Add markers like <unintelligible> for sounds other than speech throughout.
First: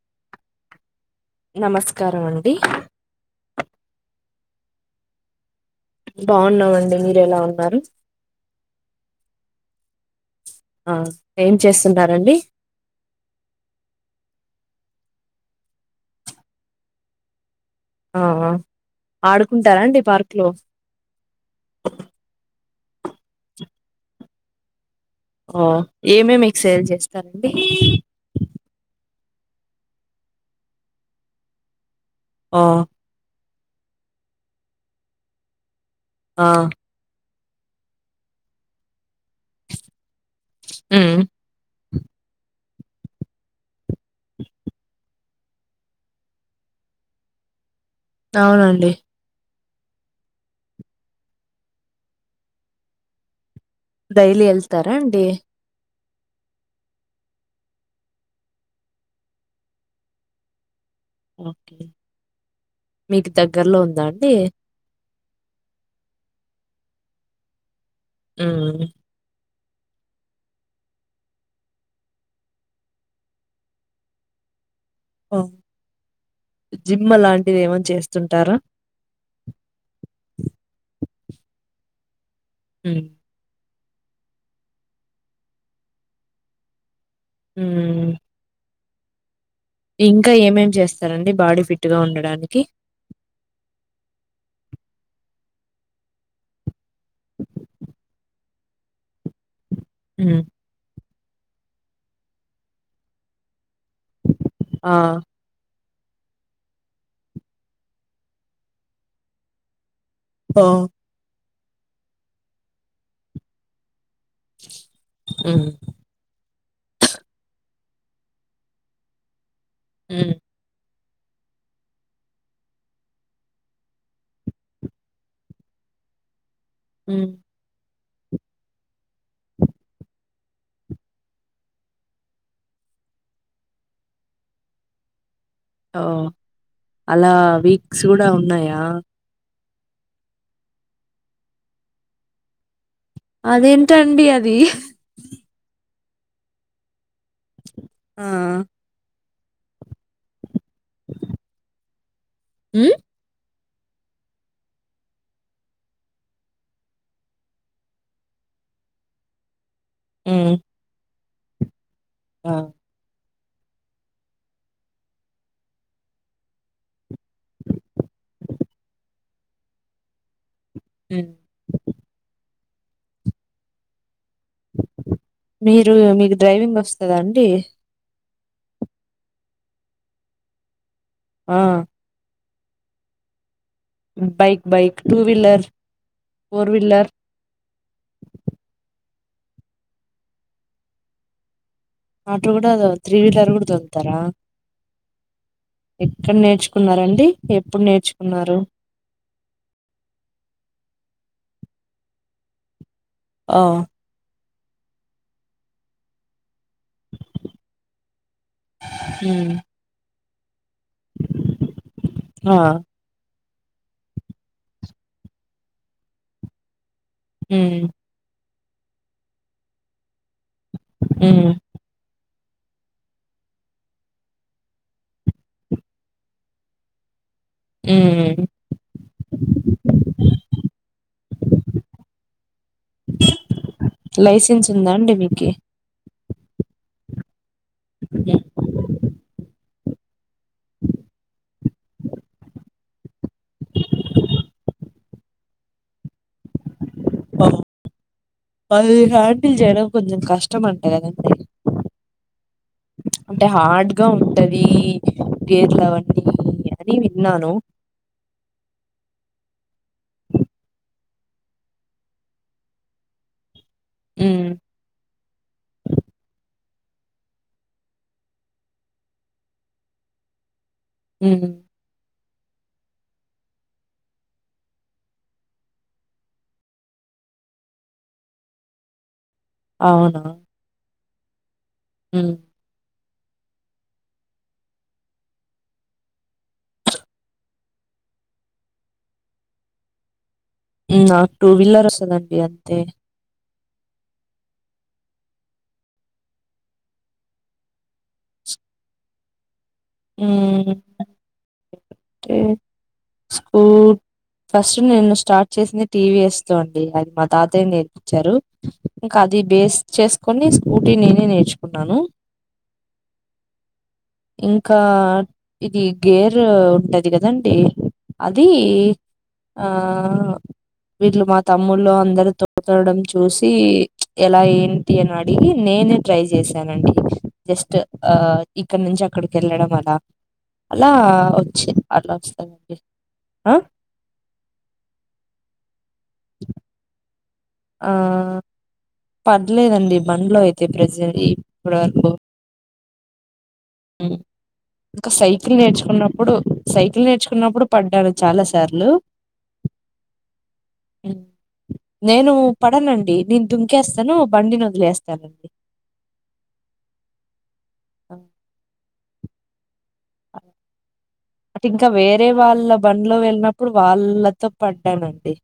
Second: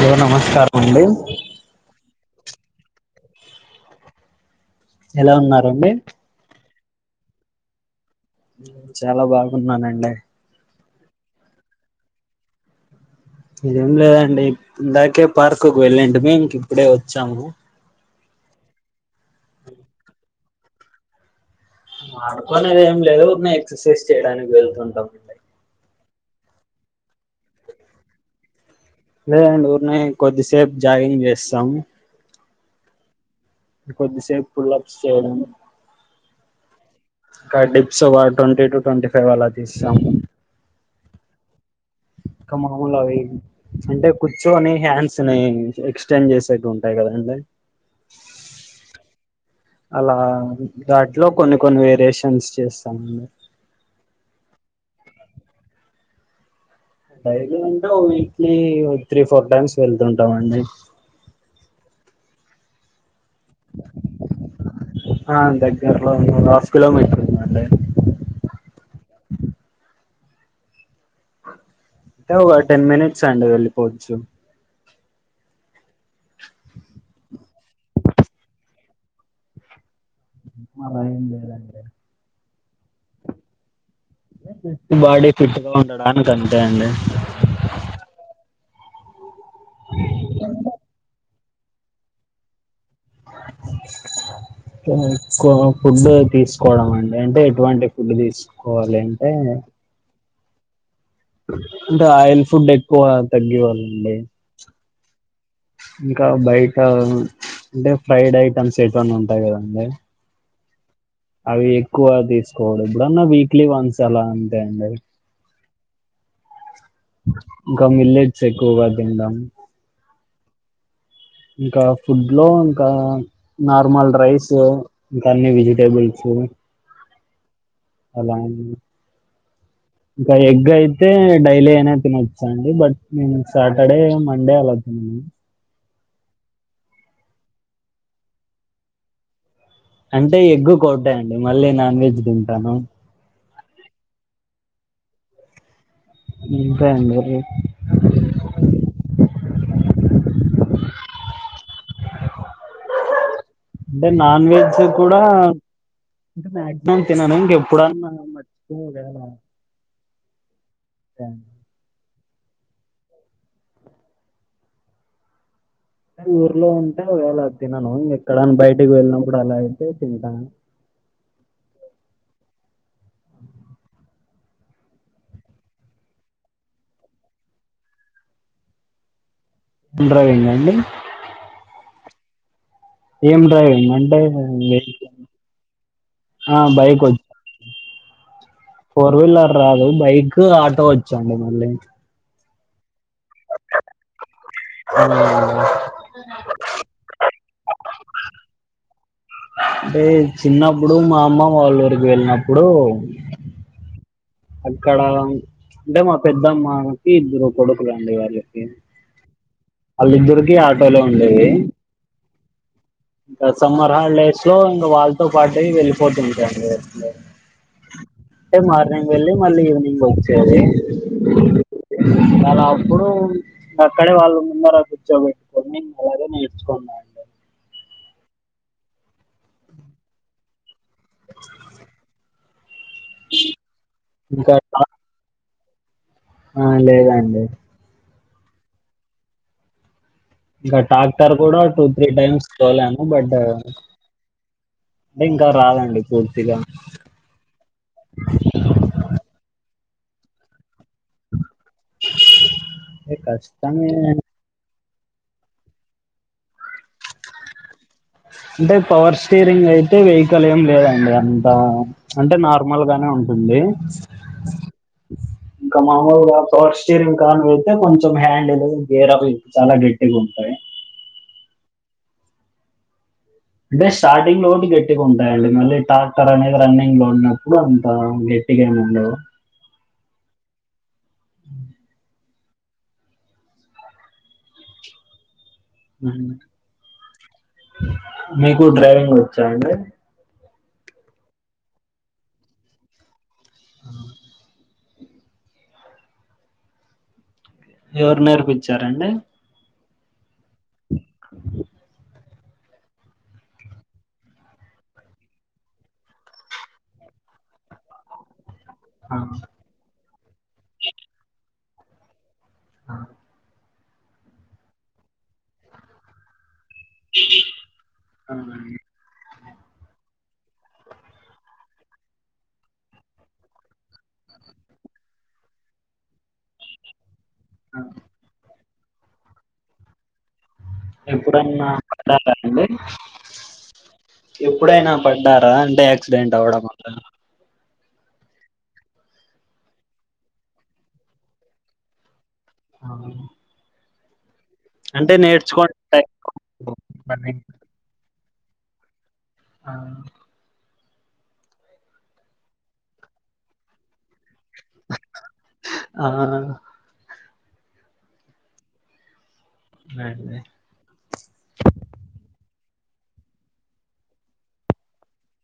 లో నమస్కారం అండి నమస్కారం అండి ఎలా ఉన్నారండి బావున్నామండి మీరు ఎలా ఉన్నారు చాలా బాగున్నానండి ఆ ఏం చేస్తున్నారండి ఇదేం లేదండి ఇందాకే పార్కుకుశవెళ్ళంటిమి ఇంక ఇప్పుడే వచ్చాము ఔనా ఆడుకుంటారా అండి పార్క్ లో ఆడుకొనేది ఏం లేదు ఊక్నే ఎక్సస్సైజ్ చేయడానికి వెళ్తుంటాము ఓ ఏమేం ఎక్సస్సైజ్ లు చేస్తారండి లేదండి ఊరినే కొద్దిసేపు జాగింగ్ చేస్తాం ఆ కొద్దిసేపు ఫుల్లప్స్ చెయ్యడం ఆ కా డిప్స్ వా టొంటీ టు టొంటీ ఫైవ్ అలా తీస్తాం ఊ క మామూలుగా వె అంటే కూర్చోని హ్యాండ్స్ ని ఎక్స్టెండ్ చేసేట్టు ఉంటాయి కదండి అవునండి అలా దాట్లో కొన్ని కొన్ని వేరియేషన్స్ చేస్తాం <inaudible> డైలీ ఎళ్తారా అండి డైలీ అంటే ఓ వీక్లీ త్రీ ఫోర్ టైమ్స్ వెళ్తుంటాం అండి ఓకే మీకు దగ్గరలో ఉందా అండి ఆ దగ్గర్లో ఉంది ఒక హాఫ్ కిలోమీట హ్మ్ఁ టే ఇగా టెన్ మినిట్స్ అండి వెళ్లిపోవచ్చు ఆ జిమ్ అలాంటిది ఏమన్న చేస్తుంటారా? అలా ఏం లేదండి మ్ఁ బాడీ ఫిట్ గా ఉండడానికి అంతే అండి మ్మూఁ ఇంక ఏమేం చేస్తరండి బాడీ ఫిట్ గా ఉండడానికి? <unintelligible> ఫుడ్డే తీసుకోవడం అండి అంటే ఎటువంటి ఫుడ్ తీస్ కోవాలి అంటే మ్ఁ అంటే ఆయిల్ ఫుడ్ ఎక్కువ తగ్గవాలండి ఆ ఇంకా బయట అంటే ఫ్రైడ్ ఐటమ్స్ ఎటివన్న ఉంటాయి కదండి అఁ అవి ఎక్కువ తీసుకోకుడద్ ఎప్పుడన్న వీక్లీ వన్స్ అలా అంతే అండి అవి మ్ఁ ఇంక మిల్లేట్స్ ఎక్కువగా తింటాను మ్ ఇంకా ఫుడ్ లో ఇంకా నార్మల్ రైస్, ఇంకా అన్ని వెజిటేబుల్స్ మ్ఁ అలా ఇంకా ఎగ్ అయితే డైలీ అయినా తినొచ్చండి బట్ నేను సాటర్డే, మండే అలా తినను. ఓ అలా వీక్స్ కూడా ఉన్నాయా? అంటే ఎగ్గుకొకటే అండి, మళ్ళీ నాన్ వెజ్ తింటాను అదేంటండి అది అంతే అండి అది ఆఁ మ్ఁ! అంటే నాన్ వెజ్జి కూడా అంటే మాక్సిమం తినను ఇంక ఎప్పుడన్నా మర్చిపోయి ఓగాల మ్మ్ఁ టాన్ ఆఁ ఊర్లో ఉంటే ఒగవేళ తినను ఇంక ఎక్కడన బయటకి వెళ్ళినప్పుడు అలా అయితే తింటాను. మ్ఁ మీరూ, మీకు డ్రైవింగ్ వస్తదా అండి? డ్రైవింగా అండి! ఆఁ ఏం డ్రైవింగ్ అంటే bike bike bike, two wheeler ఆఁ ఫోర్ బైక్ వీలర్ వచ్ ఫోర్ వీలర్ రాదు బైక్ ఆటో వచ్చండి మళ్ళీ ఆటో కూడ దో త్రీ వీలర్ కూడ తోలుతారా ఆఁ ఎక్కడ నేర్చుకున్నారండి, ఎప్పుడు నేర్చుకున్నారు? అంటే చిన్నప్పుడు మా అమ్మ వాళ్ళ ఉరికి వెళ్ళినప్పుడు ఆ అక్కడ అంటే మా పెద్దమ్మకి ఇద్దరు కొడుకులు అండి వాళ్ళకి ఊ వాళ్ళిద్దరికి ఆటోలో ఉండేవి ఆ ఇంకా సమ్మర్ హాలిడేస్ లో ఇంకా వాళ్ళతో పాటే వెళ్ళిపోతుంటి అండి నేను ఊ టే మార్నింగ్ వెళ్ళి మళ్ళీ ఈవినింగ్ వచ్చేది ఊ మలా అప్పుడు అక్కడే వాళ్ళు ముందర కూర్చోబెట్టుకొని అలాగే నేర్చుకున్నారు ఊ <inaudible> ఇంకా లైసెన్స్ ఉందా అండి మీకి ఆ లేదండి య ఇంకా టాక్టర్ కూడా టూ త్రీ టైమ్స్ తోలాను బట్ అంటే ఇంకా రాదండి పూర్తిగా అది హ్యాండిల్ చేయడం కొంచెం కష్టం అంట కదండి అంటే హార్డ్గా ఉన్ టది గేర్లు అవన్నీ అని విన్నాను అంటే పవర్ స్టీరింగ్ అయితే వెహికల్ ఏం లేదండి అంత అంటే నార్మల్ గానే ఉంటుంది హ్మ్. ఇంకా మామూలుగా పవర్ స్టీరింగ్ కానివైతే కొంచెం హ్యాండిలు గేర్ అవి చాలా గట్టిగా ఉంటాయి ఊ అంటే స్టార్టింగ్ లోకి గట్టిగా ఉంటాయండి మళ్ళీ టాక్టర్ అనేది రన్నింగ్ లో ఉన్నప్పుడు అంత ఏ ఇక ఏమన్న ఉండదు అవునా ఉ ఉ ఊహు మీకు డ్రైవింగ్ వచ్చా అండి ఉ నాక్ టూ వీలర్ వస్తదండి అంతే ఎవరు నేర్పిచ్చారండి ఊ టే స్కూ ఫస్ట్ నేను స్టార్ట్ చేసింది టీవీఎస్ తో అండి అది మా తాతయ్య నేర్పిచ్చారు ఆ, ఇంకా అది బేస్ చేసుకొని స్కూటీ నేనే నేర్చుకున్నాను ఆ. ఇంకా ఇది గేర్ ఉంటది అది కదండి ఆ, అది ఆ వీళ్ళు మా తమ్ములు అందరూ తో తోలడం చూసి ఎలా ఏం తీయన్వడిగి నేనే ట్రై చేశానండి జస్ట్ ఆ ఇక్కడ నుంచి అక్కడికి ఎళ్ళడం అలా అలా ఎప్పుడైనా వచ్చిన్ పడ్డారా అండి ఎప్పుడైనా పడ్డారా అంటే యా క్సిడెంట్వడం అట్లా ఆ పడ్లేదండి బండ్లో అయితే ప్రజె ఇప్పటి వరకు ఆ ఉమ్ ఇంకా అంటే సైకిల్ నేర్చుకోండి నేర్చుకున్నప్పుడు, సైకిల్ ఆ అండి నేర్చుకున్నప్పుడు పడ్డాను చాలా సార్లు ఆ నేను పడనండి నేను దుంకేస్తాను బండినొదిలేస్తానండి ఆ అ అదే ఐతె ఇంకా వేరే వాళ్ళ బండ్లో వెళ్ళినప్పుడు వాళ్ళతో పడ్డానండి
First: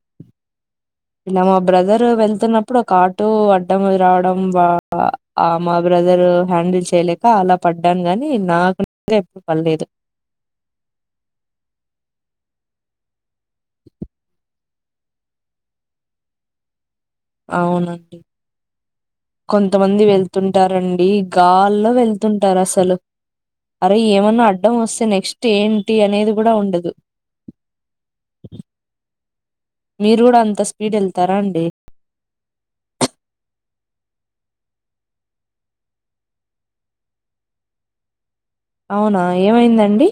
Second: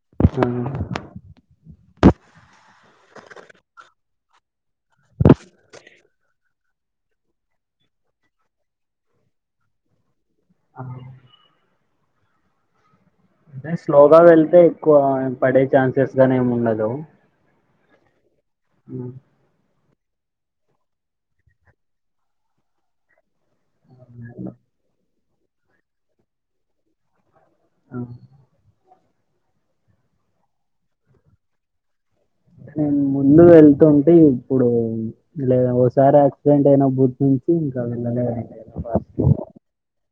ఆ ఇలా మా బ్రదర్ వెళ్తున్నప్పుడు ఒక ఆటో అడ్డం రావడం బ ఆ మా బ్రదర్ హ్యాండిల్ చేయలేక అలా పడ్డాను గాని నాకు నేను ఎప్పుడు పడ్లేదు అ అంటే స్లోగా వెళ్తే ఎక్కువ ఏం పడే ఛాన్సెస్ గని ఏం ఉండదు అవునండి ఉమ్ కొంతమంది వెళ్తుంటారండి గాల్లో వెళ్తుంటారు అసలు అరే ఏమన్నా అడ్డం వస్తే నెక్స్ట్ ఏంటి అనేది గూడా ఉండదు ఆహ మీరు గూడా అంత స్పీడ్ ఎళ్తారా అండి నేను ముందు వెళ్తుంటి ఎప్పుడో లేదు ఓసారి యాక్సిడెంట్ అయిన బుట్నుంచి ఇంక వెళ్ళలేదండి అవునా ఏమైందండి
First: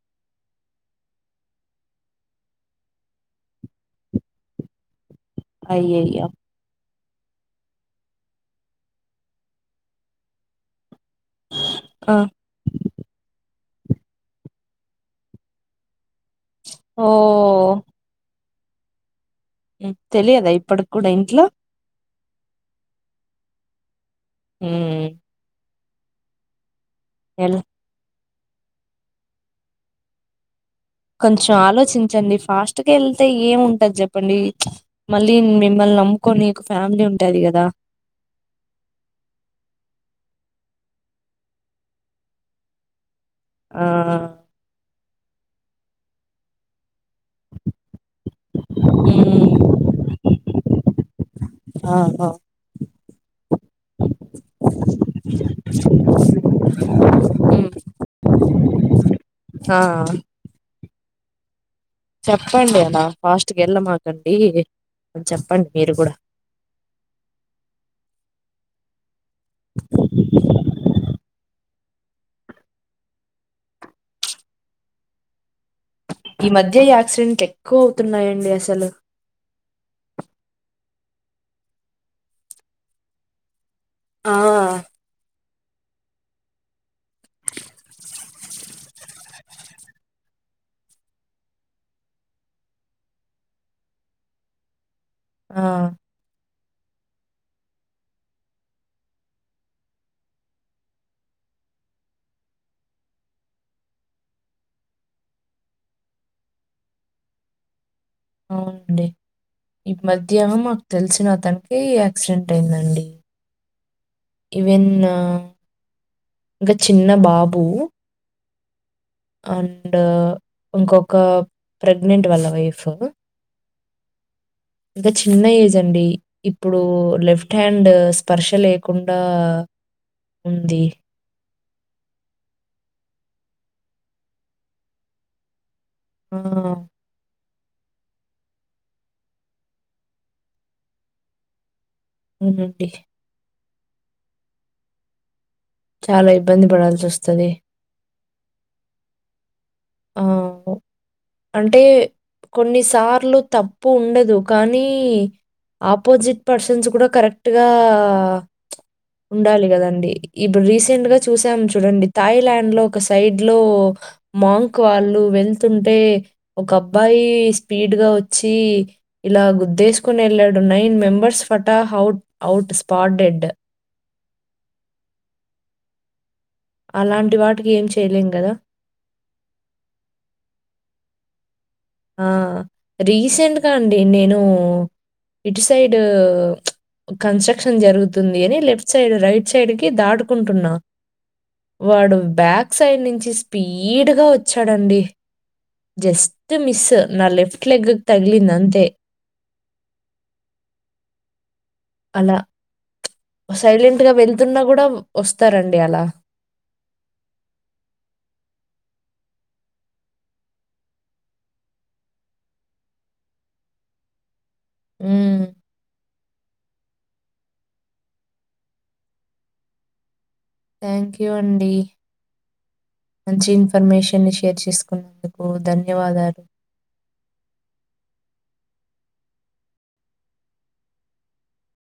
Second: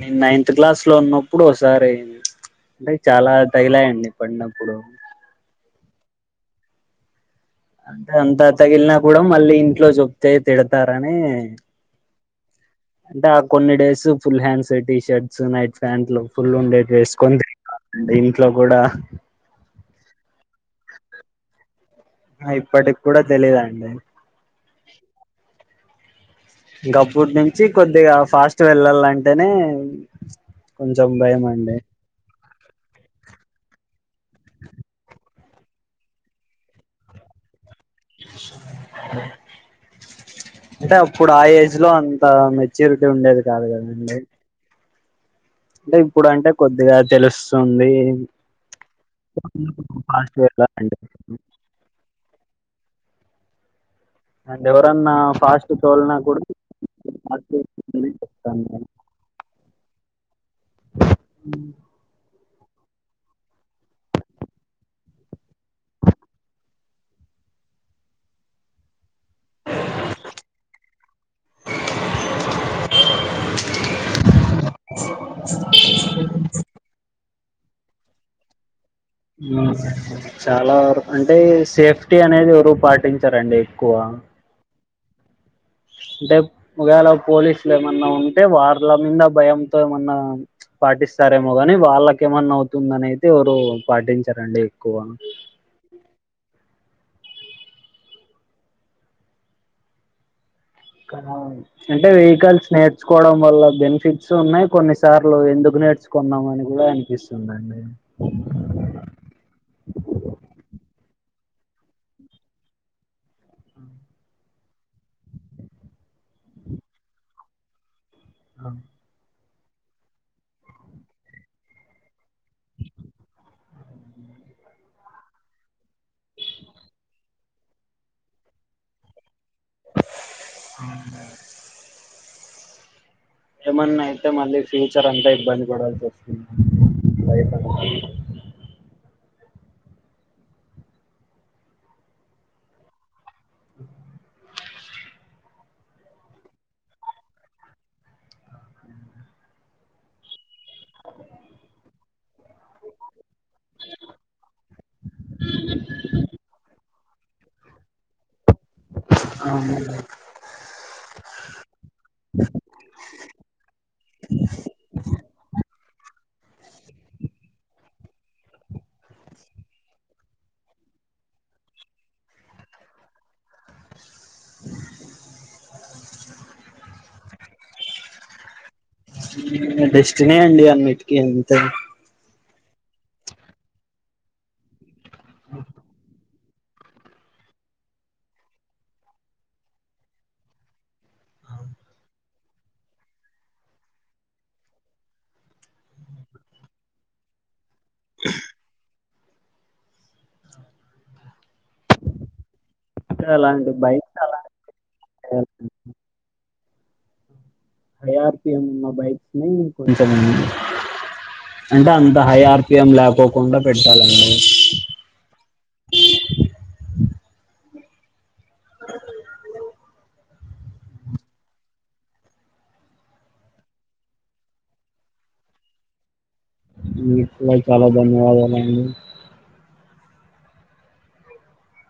నేను నైన్త్ క్లాస్ లో ఉన్నప్పుడు ఒకసారి అయింది అంటే చాలా తగిలాయండి పడినప్పుడు అయ్యయ్యో అంటే అంత తగిలిన కూడా మళ్ళీ ఇంట్లో జెప్తే తిడతారని ఆ అంటే ఆ కొన్ని days full hands T shirts, night ప్యాంట్లు ఫుల్ ఉండే ఓ డ్రేస్ కోన్ తిరిగిన అంటే ఇంట్లో కూడా తెలియదా ఇప్పటిక్కూడా ఇంట్లో అహా ఇప్పటిక్కూడా తెలీదండి ఊమ్ ఎలా ఇంగప్పట్నుంచి కొద్దిగా ఫాస్ట్ ఎళ్ళాలంటేనే కొంచం ఆలోచించండి ఫాస్ట్గ ఎళ్తే ఏం ఉంటది చెప్పండి మళ్ళీ మిమ్మల్ని నమ్ముకొని ఒక ఫ్యామిలీ ఉంటది కదా అంటే అప్పుడు ఆ ఏజ్ లో అంత మెచ్యూరిటీ ఉండేది కాదు ఆ గదండి అంటే ఇప్పుడు అంటే కొద్దిగ తెలుస్తుంది ఉమ్ ఫస్ట్ గేట్ల అంటె ఆ హా అండ్ ఎవరన్నా ఫాస్ట్ తోలిన కూడా ఉమ్ <unintelligible> చెప్తాను నేను ఆ ఉ చెప్పండి అలా ఫాస్ట్ గ ఎళ్ళమాకండి చెప్పండి మీరు కూడా ఈ మధ్య ఈ యాక్సిడెంట్లు ఎక్కువ అవుతున్నాయండి అసలు ఆ చాలా వరకూ అంటే సేఫ్టీ అనేది ఎవరూ పాటించరండి ఎక్కువ ఆ అంటే ఒకవేళ పోలీసులు ఏమన్నా ఉంటే వాళ్ళ మింద భయంతో ఏమన్నా పాటిస్తారేమో గానీ వాళ్ళకేమన్నా అవుతుందనైతే ఎవరూ పాటించరండి ఎక్కువ ఆ కనౌ అంటే వెహికల్స్ నేర్చుకోవడం వల్ల బెనిఫిట్స్ ఉన్నాయి కొన్ని సార్లు ఎందుకు నేర్చు కొన్నాం అని కూడా అనిపిస్తుంద అవునండి ఈ మధ్యానం మాకు తెలిసిన అతనినికి యాక్సిడెంట్ అయ్యిందండి ఇవెన్ ఒక చిన్న బాబు ఆ అండ్ ఇంకొక ప్రెగ్నెంట్ వాళ్ళ వైఫ్ అంత చిన్న ఏజ్ అండి ఇప్పుడు లెఫ్ట్ హ్యాండ్ స్పర్ష లేకుండా ఉంది. అవు ఏమన్నా అయితే మళ్ళీ ఫ్యూచర్ అంతా ఇబ్బంది పడాల్సి ఆ! వస్తుంది లైఫ్ <inaudible> అవునండి చాలా ఇబ్బంది పడాల్సి వస్తది అవ్ అంటే కొన్నిసార్లు తప్పు ఉండదు కానీ ఆపోజిట్ పర్సన్స్ కూడా కర క్ట్ గా ఉండాలి అవును కదండి ఇప్పుడు రీసెంట్ గా చూసాము చూడండి థాయిలాయాండ్ లో ఒక సైడ్ లో మాంగ్ క్ వాళ్ళు వెళ్తుంటే ఒక అబ్బాయి స్పీడ్ గా వచ్చి ఇలా గుద్దేసుకొని ఎళ్ళాడు నైన్ మెంబర్స్ ఫటా హౌట్ అవుట్ స్పాట్ డెడ్ అలాంటి వాటికి ఏం చెయ్యలేం కదా డెస్టినీ అండి అన్నిటికీ అంతే ఆ రీసెంట్ గా అండి నేను ఇటు సైడ్ కన్స్టక్షన్ జరుగుతుంది అని లెఫ్ట్ సైడు రైట్ సైడ్ కి దాటుకుంటున్నా వాడు బ్యాక్ సైడ్ నుంచి స్పీడ్ గా వచ్చాడండి జస్ట్ మిస్ నా లెఫ్ట్ లెగ్ కు తగలిందంతే అలా అలాంటి సైలెంట్గా బైక్స్ అలా వెళ్తున్నా కూడా వస్తారండి అలా హై ఆర్ పి యం మ బైక్స్ ని కొంచెం అంటే అంత హై ఆర్ పి యం లేకోకుండా పెట్టాలండి ఉమ్ అ థ్యాంక్ యూ అండి మంచి ఇన్ఫర్మేషన్ ని షేర్ చేసుకున్నందుకు ధన్యవాదాలు మీకు కూడా చాలా ధన్యవాదాలండి